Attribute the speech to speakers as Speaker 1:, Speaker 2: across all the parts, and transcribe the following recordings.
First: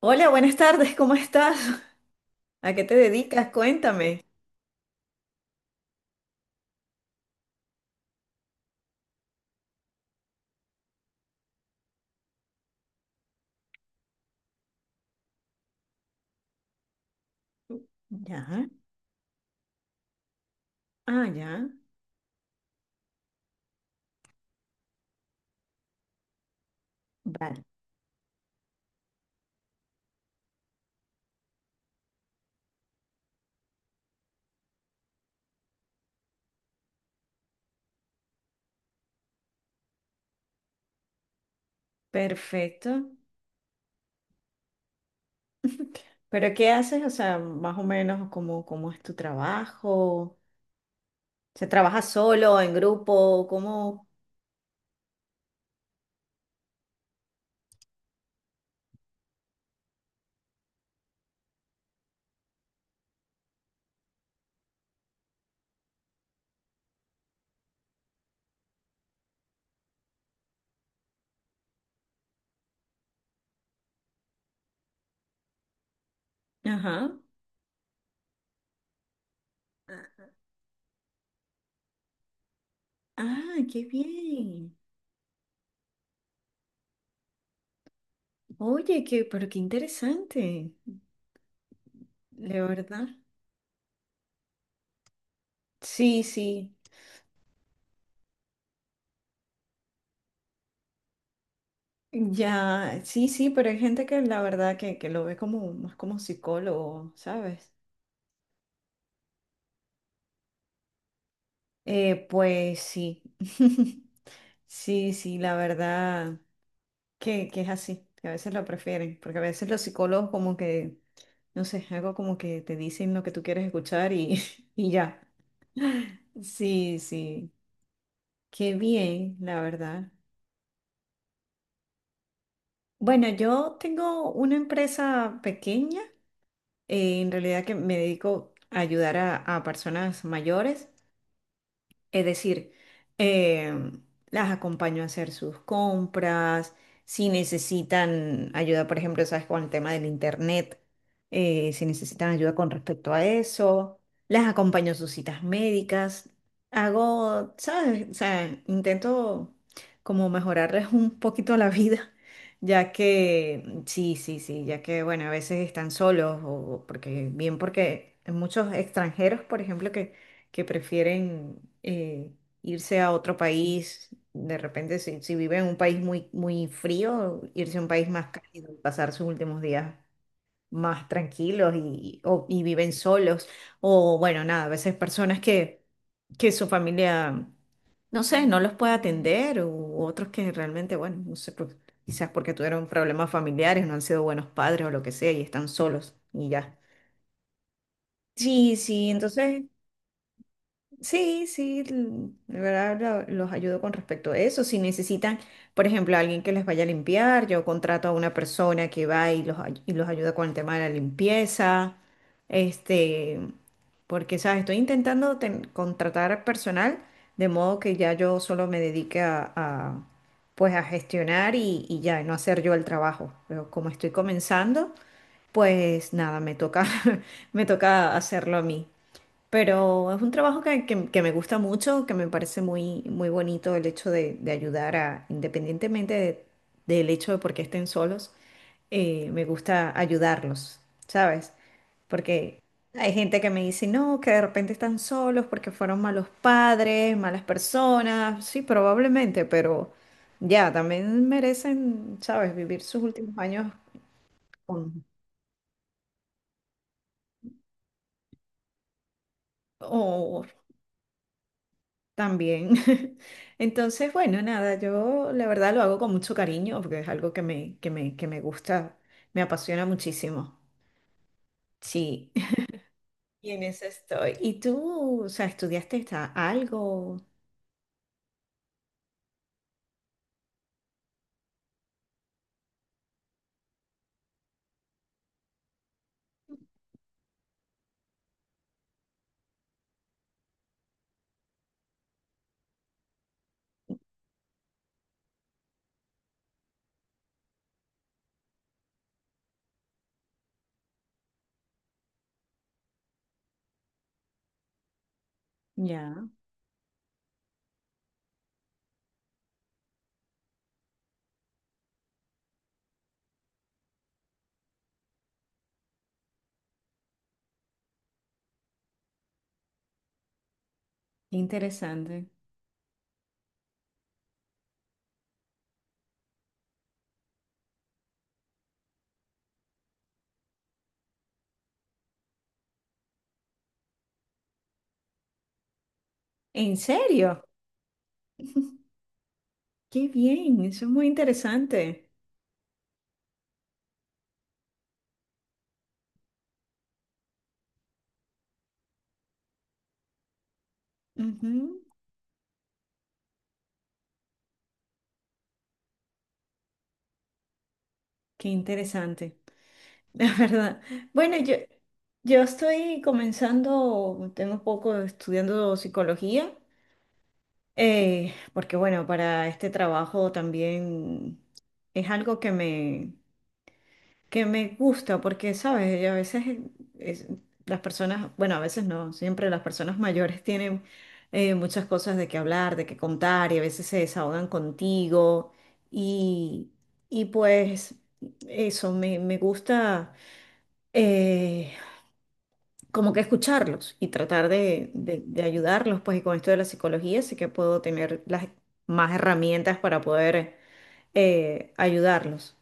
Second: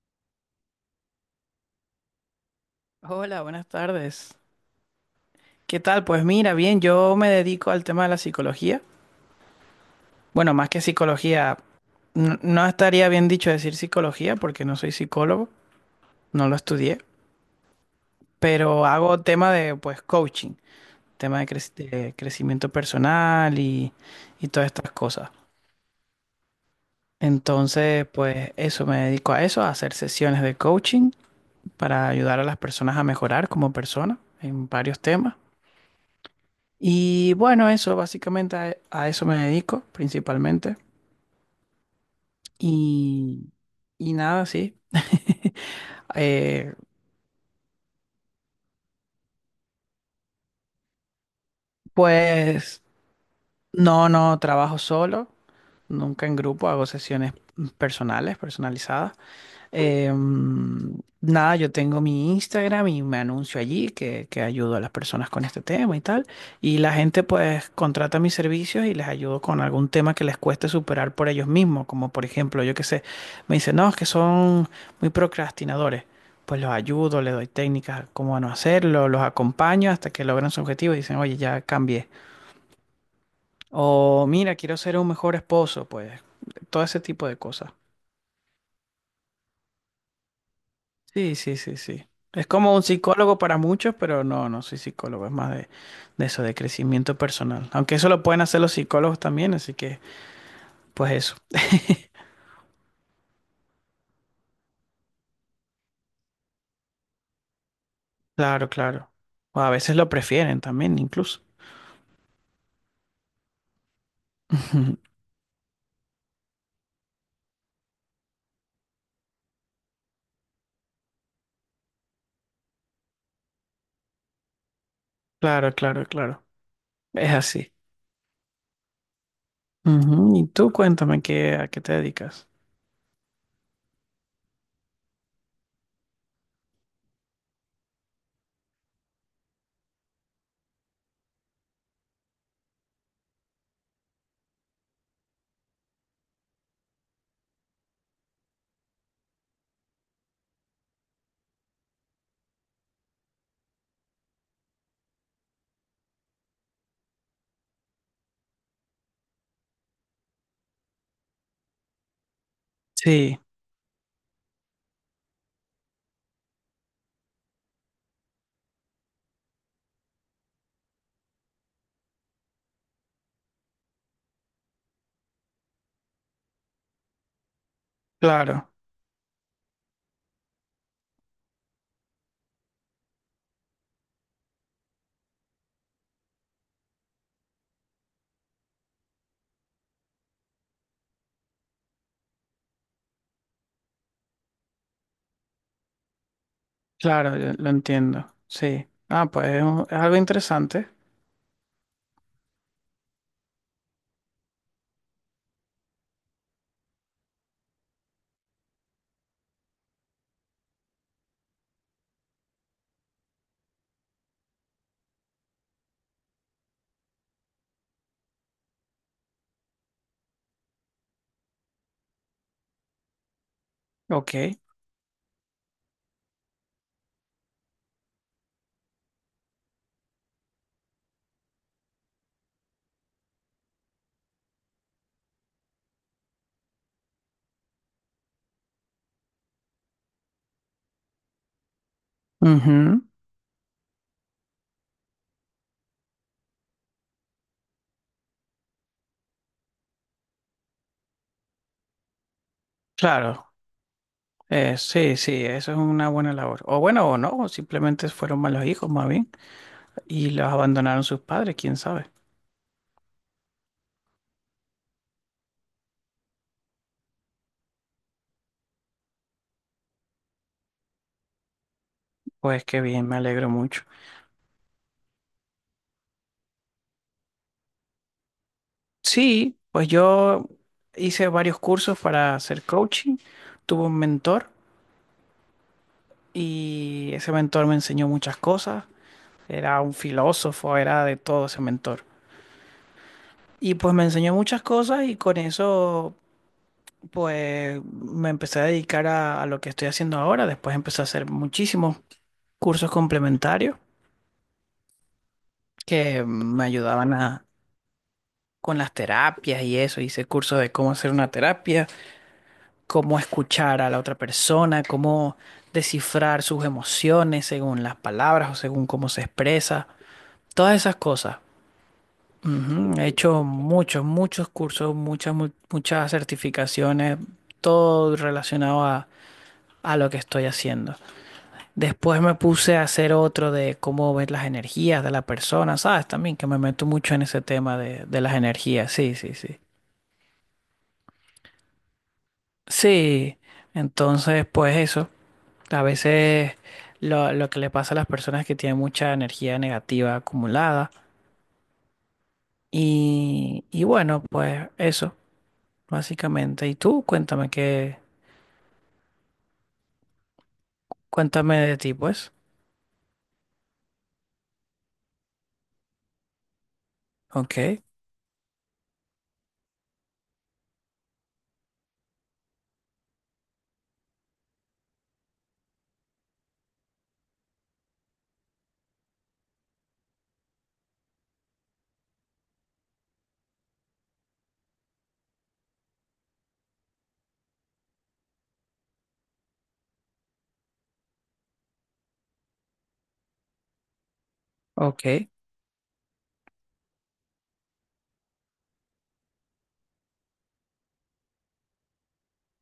Speaker 1: Hola, buenas tardes, ¿cómo estás? ¿A qué te
Speaker 2: Hola,
Speaker 1: dedicas?
Speaker 2: buenas
Speaker 1: Cuéntame.
Speaker 2: tardes. ¿Qué tal? Pues mira, bien, yo me dedico al tema de la psicología. Bueno, más que psicología, no estaría bien dicho decir psicología porque no soy psicólogo, no lo estudié,
Speaker 1: Ya.
Speaker 2: pero hago tema de pues coaching,
Speaker 1: Ah,
Speaker 2: tema de,
Speaker 1: ya.
Speaker 2: de crecimiento personal y todas estas cosas.
Speaker 1: Vale.
Speaker 2: Entonces, pues eso, me dedico a eso, a hacer sesiones de coaching para ayudar a las personas a mejorar como persona en varios temas. Y bueno, eso, básicamente a eso me dedico principalmente.
Speaker 1: Perfecto.
Speaker 2: Y, y nada, sí.
Speaker 1: ¿Pero qué
Speaker 2: Eh,
Speaker 1: haces? O sea, más o menos, ¿cómo es tu trabajo? ¿Se trabaja solo, en
Speaker 2: pues
Speaker 1: grupo? ¿Cómo?
Speaker 2: no, no trabajo solo, nunca en grupo, hago sesiones personales, personalizadas. Eh, mm, nada, yo tengo mi Instagram y me anuncio allí que ayudo a las personas con este tema y tal. Y la gente pues contrata mis servicios y les ayudo con algún tema que les cueste superar por ellos mismos. Como por ejemplo, yo qué sé, me dicen, no, es que son muy procrastinadores. Pues los
Speaker 1: Ajá.
Speaker 2: ayudo, les doy técnicas cómo no hacerlo, los acompaño hasta que logran su objetivo y dicen, oye, ya cambié.
Speaker 1: Ah, qué
Speaker 2: O mira,
Speaker 1: bien.
Speaker 2: quiero ser un mejor esposo, pues todo ese tipo de cosas.
Speaker 1: Oye, qué interesante,
Speaker 2: Sí, sí, sí, sí. Es
Speaker 1: de
Speaker 2: como un
Speaker 1: verdad.
Speaker 2: psicólogo para muchos, pero no, no soy psicólogo, es más
Speaker 1: Sí,
Speaker 2: de eso, de
Speaker 1: sí.
Speaker 2: crecimiento personal. Aunque eso lo pueden hacer los psicólogos también, así que, pues eso.
Speaker 1: Ya, sí, sí, pero hay gente que la verdad que lo ve como más como psicólogo, ¿sabes?
Speaker 2: Claro, claro. O a veces lo prefieren también, incluso.
Speaker 1: Pues sí.
Speaker 2: Ujú.
Speaker 1: Sí, sí, la verdad que es así, que a veces lo prefieren, porque a veces los psicólogos como que, no sé, algo como que te dicen lo que tú quieres escuchar y, y ya.
Speaker 2: Claro, claro, claro.
Speaker 1: Sí,
Speaker 2: Es
Speaker 1: sí,
Speaker 2: así.
Speaker 1: qué bien, la verdad.
Speaker 2: Ujú. Y tú cuéntame qué, a qué te dedicas.
Speaker 1: Bueno, yo tengo una empresa pequeña, en realidad, que me dedico a ayudar a personas mayores. Es decir, em, las acompaño a hacer sus compras, si necesitan ayuda, por ejemplo, sabes, con el tema del internet, si necesitan ayuda con respecto a eso, las acompaño a sus citas médicas, hago, ¿sabes? O sea, intento como mejorarles un poquito la vida, ya
Speaker 2: Sí,
Speaker 1: que, sí, sí, sí, ya que, bueno, a veces están solos, o porque, bien, porque hay muchos extranjeros, por ejemplo, que prefieren, irse a otro país, de repente si viven en un país muy, muy frío, irse a un país más
Speaker 2: claro,
Speaker 1: cálido, y pasar sus últimos días más tranquilos y viven solos. O bueno, nada, a veces personas que su familia, no sé, no los puede atender, u otros que realmente, bueno, no sé, pues, quizás porque tuvieron problemas familiares, no han sido buenos padres o lo que sea, y están solos y ya.
Speaker 2: claro, yo lo entiendo.
Speaker 1: Sí,
Speaker 2: Sí.
Speaker 1: sí,
Speaker 2: Ah, pues es,
Speaker 1: entonces...
Speaker 2: es algo interesante.
Speaker 1: Sí, sí, de verdad los ayudo con respecto a eso. Si necesitan, por ejemplo, alguien que les vaya a limpiar, yo contrato a una persona que va y y los ayuda con el tema de la limpieza. Este, porque, ¿sabes? Estoy intentando contratar personal de modo que ya yo solo me dedique pues a gestionar y ya, y no hacer yo el trabajo. Pero como estoy
Speaker 2: Ok.
Speaker 1: comenzando, pues nada, me toca, me toca hacerlo a mí. Pero es un trabajo que me gusta mucho, que me parece muy, muy bonito el hecho de ayudar a, independientemente del hecho de por qué estén solos, me gusta ayudarlos, ¿sabes? Porque
Speaker 2: Ujú.
Speaker 1: hay gente que me dice, no, que de repente están solos porque fueron malos padres, malas personas, sí, probablemente, pero ya, también merecen, ¿sabes? Vivir sus últimos
Speaker 2: Claro.
Speaker 1: años con,
Speaker 2: Sí, sí, eso es una buena labor. O bueno, o no, o simplemente fueron malos hijos más bien y
Speaker 1: o
Speaker 2: los abandonaron sus padres, quién sabe.
Speaker 1: También. Entonces, bueno, nada, yo la verdad lo hago con mucho cariño porque es algo que me gusta, me apasiona muchísimo. Sí,
Speaker 2: Pues qué bien, me alegro
Speaker 1: y en
Speaker 2: mucho.
Speaker 1: eso estoy. ¿Y tú, o sea, estudiaste algo?
Speaker 2: Sí, pues yo hice varios cursos para hacer coaching, tuve un mentor y ese mentor me enseñó muchas cosas, era un filósofo, era de todo ese mentor. Y pues me enseñó muchas cosas y con eso pues me empecé a dedicar a lo que estoy haciendo ahora, después empecé a hacer muchísimos cursos complementarios que
Speaker 1: Ya,
Speaker 2: me ayudaban a, con las terapias y eso. Hice cursos de cómo hacer una terapia, cómo escuchar a la otra persona, cómo descifrar sus emociones según las palabras o según cómo se expresa. Todas esas
Speaker 1: qué
Speaker 2: cosas.
Speaker 1: interesante.
Speaker 2: Ujú, he hecho muchos, muchos cursos, muchas, muchas certificaciones, todo relacionado a lo que estoy haciendo. Después me puse a hacer otro de cómo ver las energías de la persona, ¿sabes? También que me
Speaker 1: ¿En
Speaker 2: meto mucho en
Speaker 1: serio?
Speaker 2: ese tema de las energías, sí, sí, sí.
Speaker 1: Qué bien, eso es muy interesante.
Speaker 2: Sí, entonces pues eso, a veces lo que le pasa a las personas es que tienen mucha energía negativa acumulada
Speaker 1: Ujú.
Speaker 2: y bueno, pues eso, básicamente. Y tú, cuéntame qué,
Speaker 1: Qué interesante, la verdad. Bueno, yo,
Speaker 2: cuéntame de ti, pues.
Speaker 1: yo estoy comenzando, tengo un poco estudiando psicología.
Speaker 2: Ok,
Speaker 1: Porque bueno, para este trabajo también es algo que me gusta, porque sabes, y a veces, es- las personas, bueno, a veces no, siempre las personas mayores tienen, muchas cosas de qué hablar, de qué contar, y a veces se desahogan contigo. Y, y pues eso, me gusta, eh, como que escucharlos y tratar de,
Speaker 2: ok,
Speaker 1: de- de ayudarlos, pues y con esto de la psicología sí que puedo tener las más herramientas para poder, ayudarlos.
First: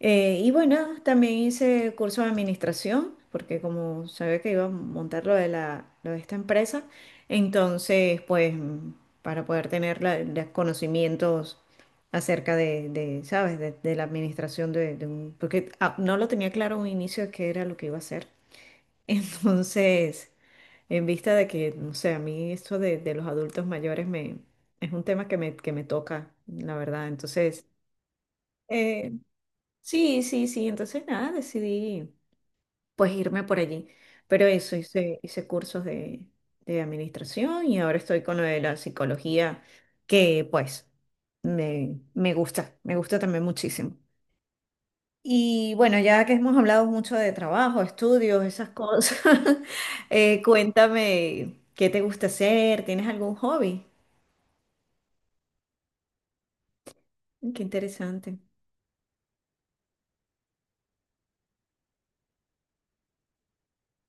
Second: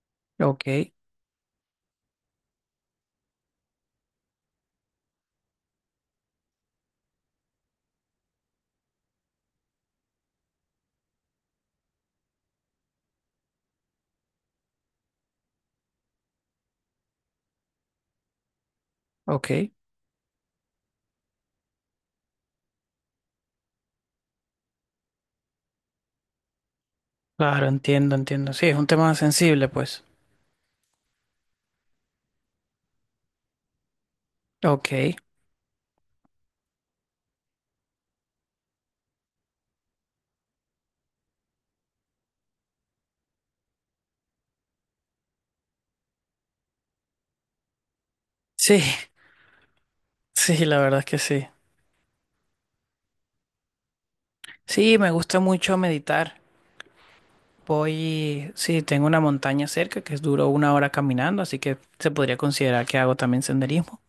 Speaker 1: Y
Speaker 2: ok,
Speaker 1: bueno, también hice curso de administración, porque como sabía que iba a montar lo de esta empresa, entonces pues, para poder tener los conocimientos acerca de, ¿sabes? De la administración de un... Porque, no lo tenía claro en un inicio de qué era lo que iba a hacer.
Speaker 2: ok.
Speaker 1: Entonces... En vista de que, no sé, a mí esto de los adultos mayores es un tema que me toca, la verdad. Entonces,
Speaker 2: Claro, entiendo, entiendo. Sí, es un
Speaker 1: eh,
Speaker 2: tema sensible, pues.
Speaker 1: sí, sí, sí. Entonces, nada, decidí pues irme por allí. Pero eso,
Speaker 2: Ok.
Speaker 1: hice cursos de administración y ahora estoy con lo de la psicología, que pues me gusta, me gusta también muchísimo. Y bueno, ya que hemos hablado mucho de trabajo, estudios, esas
Speaker 2: Sí,
Speaker 1: cosas,
Speaker 2: sí, la verdad es que sí.
Speaker 1: cuéntame qué te gusta hacer, ¿tienes algún hobby?
Speaker 2: Sí, me gusta mucho meditar.
Speaker 1: Qué interesante.
Speaker 2: Voy, sí, tengo una montaña cerca que es duro una hora caminando, así que se podría considerar que hago también senderismo.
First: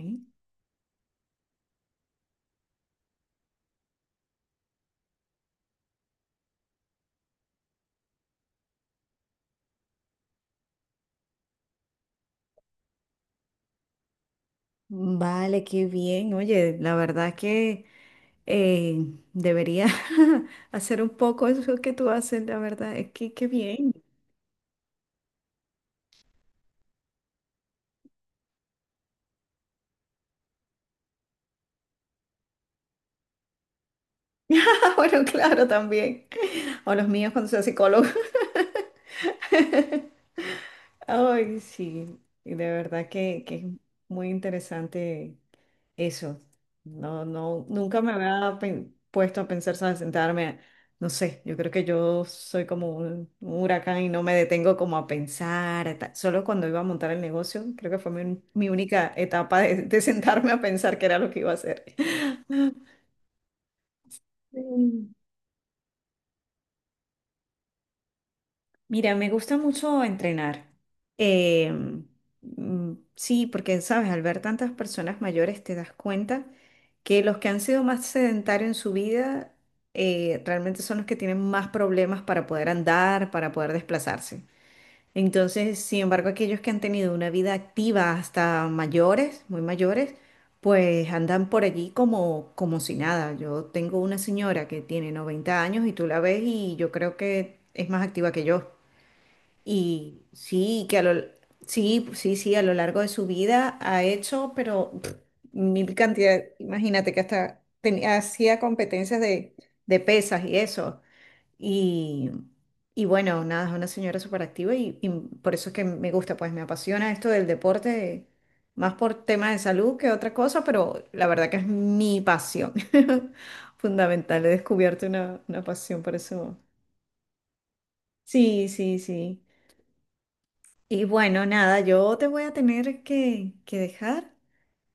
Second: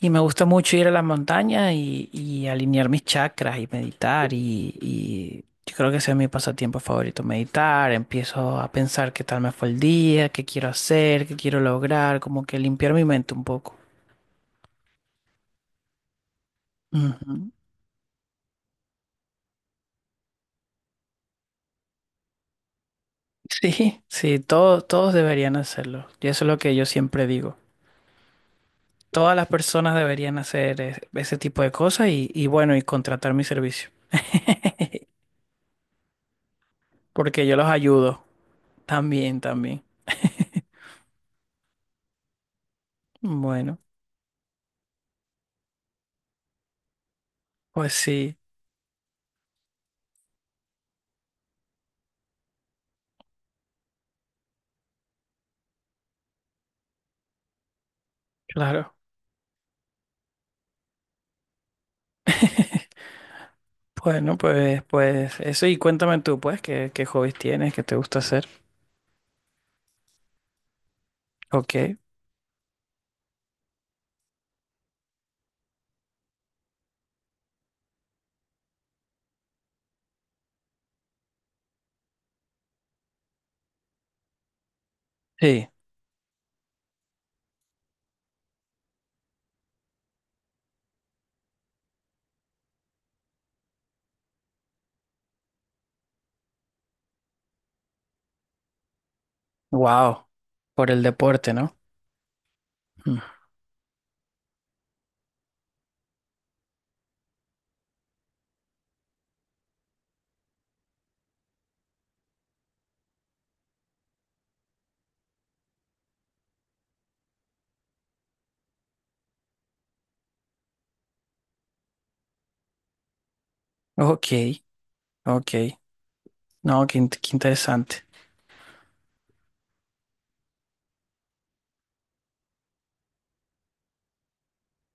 Speaker 2: Y me gusta mucho ir a las montañas y alinear mis chakras y meditar. Y yo creo que ese es mi pasatiempo favorito, meditar. Empiezo a pensar qué tal me fue el día, qué quiero hacer, qué quiero lograr, como que limpiar mi mente un poco.
Speaker 1: Vale, qué bien. Oye, la verdad
Speaker 2: Ujú.
Speaker 1: que, eh, debería hacer un poco eso que tú haces, la verdad, es que qué bien.
Speaker 2: Sí, sí, todos, todos deberían hacerlo. Y eso es lo que yo siempre digo. Todas las personas deberían hacer ese tipo de cosas y bueno, y contratar mi servicio,
Speaker 1: Ah, bueno, claro, también. O los míos
Speaker 2: porque
Speaker 1: cuando
Speaker 2: yo
Speaker 1: sea
Speaker 2: los
Speaker 1: psicólogo.
Speaker 2: ayudo también, también.
Speaker 1: Ay, sí, y de verdad que es
Speaker 2: Bueno,
Speaker 1: muy interesante. Eso, no, no,
Speaker 2: pues
Speaker 1: nunca me
Speaker 2: sí,
Speaker 1: había puesto a pensar, ¿sabes? Sentarme, no sé, yo creo que yo soy como un huracán y no me detengo como a pensar, solo cuando iba a montar el negocio, creo que fue mi
Speaker 2: claro.
Speaker 1: única etapa de sentarme a pensar qué era lo que iba a hacer.
Speaker 2: Bueno, pues,
Speaker 1: Sí.
Speaker 2: pues eso y cuéntame tú, pues, qué, qué hobbies tienes, qué te gusta hacer.
Speaker 1: Mira, me gusta mucho entrenar. Eh,
Speaker 2: Ok,
Speaker 1: sí, porque, sabes, al ver tantas personas mayores te das cuenta que los que han sido más sedentarios en su vida, realmente son los que tienen más problemas para poder andar, para poder desplazarse.
Speaker 2: sí,
Speaker 1: Entonces, sin embargo, aquellos que han tenido una vida activa hasta mayores, muy mayores, pues andan por allí como si nada. Yo tengo una señora que tiene 90 años y tú la ves y yo creo que es más activa que yo. Y
Speaker 2: wow,
Speaker 1: sí,
Speaker 2: por el deporte, ¿no?
Speaker 1: sí, sí, sí, a lo largo de
Speaker 2: Mm.
Speaker 1: su vida ha hecho, pero mil cantidad, imagínate que hasta tenía, hacía competencias de pesas y eso. Y, y bueno, nada, es una señora súper activa y por eso es que me gusta, pues me apasiona esto del deporte, más por temas de salud que otra cosa, pero la verdad que es mi pasión.
Speaker 2: Ok,
Speaker 1: Fundamental, he descubierto una,
Speaker 2: ok,
Speaker 1: una pasión por eso.
Speaker 2: no, qué, qué interesante.
Speaker 1: Sí, sí, sí. Y bueno, nada, yo te voy a tener que dejar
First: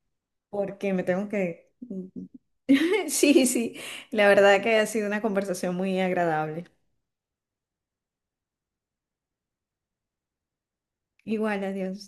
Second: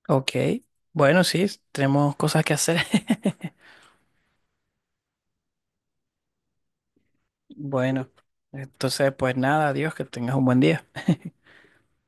Speaker 2: Ok,
Speaker 1: porque me
Speaker 2: bueno,
Speaker 1: tengo
Speaker 2: sí,
Speaker 1: que...
Speaker 2: tenemos cosas que hacer.
Speaker 1: Sí, sí, la verdad que ha sido una conversación muy agradable.
Speaker 2: Bueno, entonces, pues nada, adiós, que tengas un buen día.
Speaker 1: Igual, adiós.